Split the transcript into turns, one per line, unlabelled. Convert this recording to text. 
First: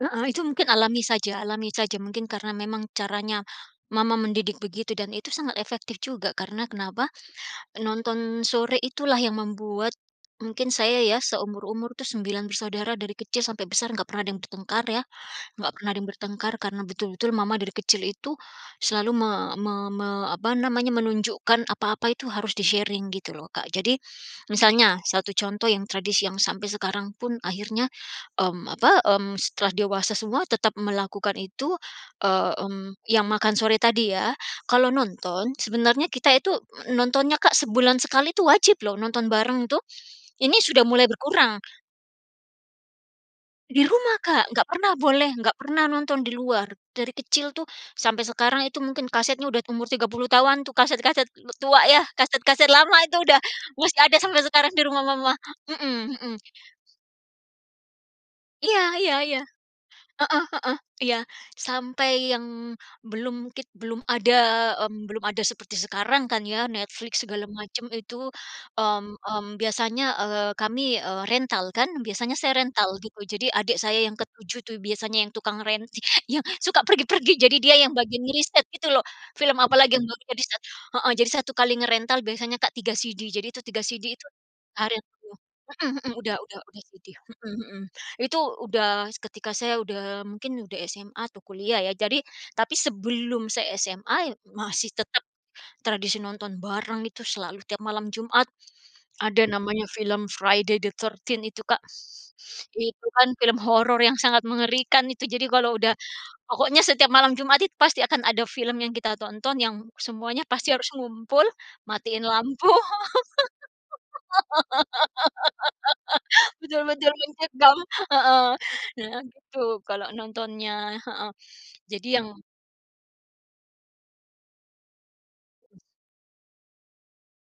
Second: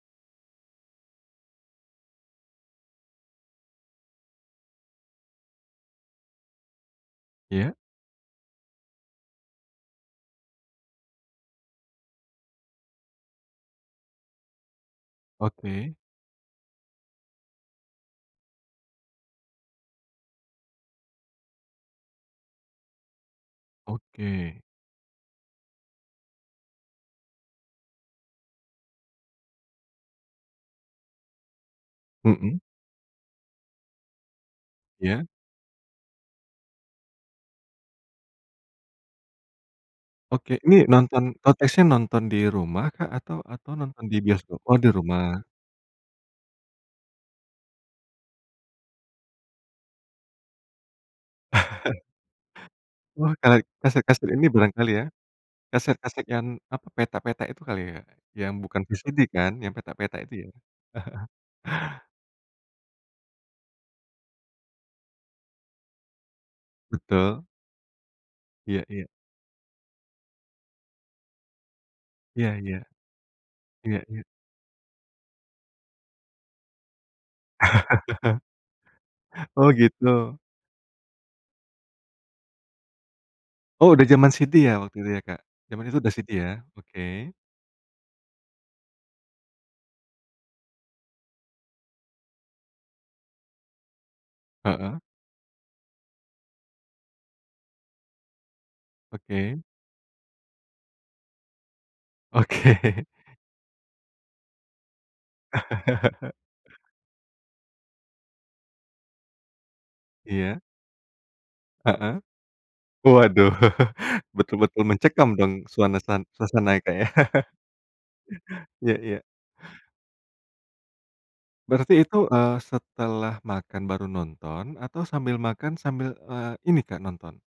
Heeh itu mungkin alami saja alami saja, mungkin karena memang caranya mama mendidik begitu dan itu sangat efektif juga karena kenapa?
Iya.
Nonton sore itulah yang membuat mungkin saya ya, seumur-umur itu 9 bersaudara dari kecil sampai besar nggak pernah ada yang bertengkar ya, nggak pernah
Oke.
yang bertengkar karena betul-betul mama dari kecil itu selalu me me me apa namanya, menunjukkan apa-apa itu harus di-sharing gitu loh Kak. Jadi
Oke.
misalnya, satu contoh yang tradisi yang sampai sekarang pun akhirnya, mmm, apa, mmm, setelah dewasa semua tetap melakukan itu, eee,
Mhm.
mmm, yang makan sore tadi ya. Kalau
Iya.
nonton sebenarnya kita itu nontonnya Kak sebulan sekali itu wajib loh, nonton bareng tuh.
Oke,
Ini,
ini
sudah mulai
nonton
berkurang.
konteksnya nonton di rumah Kak atau atau
Di
nonton
rumah
di
Kak!
bioskop?
Nggak
Oh di
pernah boleh
rumah.
nggak pernah nonton di luar, dari kecil tuh sampai sekarang itu mungkin kasetnya udah umur 30 tahunan tuh kaset-kaset tua ya, kaset-kaset lama itu
Wah
udah
ka
musti ada
kaset-kaset
sampai
ini
sekarang di
barangkali
rumah
ya?
mama. Mhm
Kaset-kaset
mhm.
yang apa petak-petak itu kali ya? Yang
iya
bukan
iya
VCD
iya.
kan? Yang petak-petak
Heeh
itu
heeh,
ya?
iya. Sampai yang belum tip belum ada, mmm, belum ada seperti sekarang kan ya, Netflix segala
Betul.
macam itu,
Iya
mmm
iya.
mmm, biasanya, eee, kami rental kan, biasanya
Iya
saya
iya.
rental gitu, jadi adik saya
Iya
yang
iya.
ke-7 tuh biasanya yang tukang ren yang suka pergi-pergi, jadi dia yang bagian ngeriset gitu loh. Film
Oh
apalagi yang belum di
gitu.
riset. Heeh, jadi 1 kali ngerental biasanya Kak 3 CD, jadi itu 3
Oh udah
CD itu.
zaman CD ya waktu itu ya
[unintelligible]
Kak? Zaman itu
Mhm mhm,
udah CD
udah
ya.
udah udah CD,
Oke.
mhm mhm. Itu udah ketika saya udah mungkin udah SMA atau kuliah ya, jadi tapi sebelum saya SMA, y masih
Heeh.
tetap tradisi nonton bareng itu selalu tiap malam Jumat. Ada
Oke.
namanya film Friday the 13th itu Kak.
Oke.
Itu kan film horor yang sangat mengerikan itu, jadi kalau udah pokoknya setiap malam Jumat it pasti akan ada film yang kita tonton, yang semuanya
Iya.
pasti harus ngumpul,
Heeh.
matiin lampu.
Waduh, betul-betul mencekam dong suanasan suasana ya Kak ya.
Betul-betul mencekam, heeh,
Iya iya.
nah gitu kalau nontonnya, heeh.
Berarti
Jadi
itu,
yang
eee, setelah makan baru nonton atau sambil makan sambil, eee, ini Kak, nonton?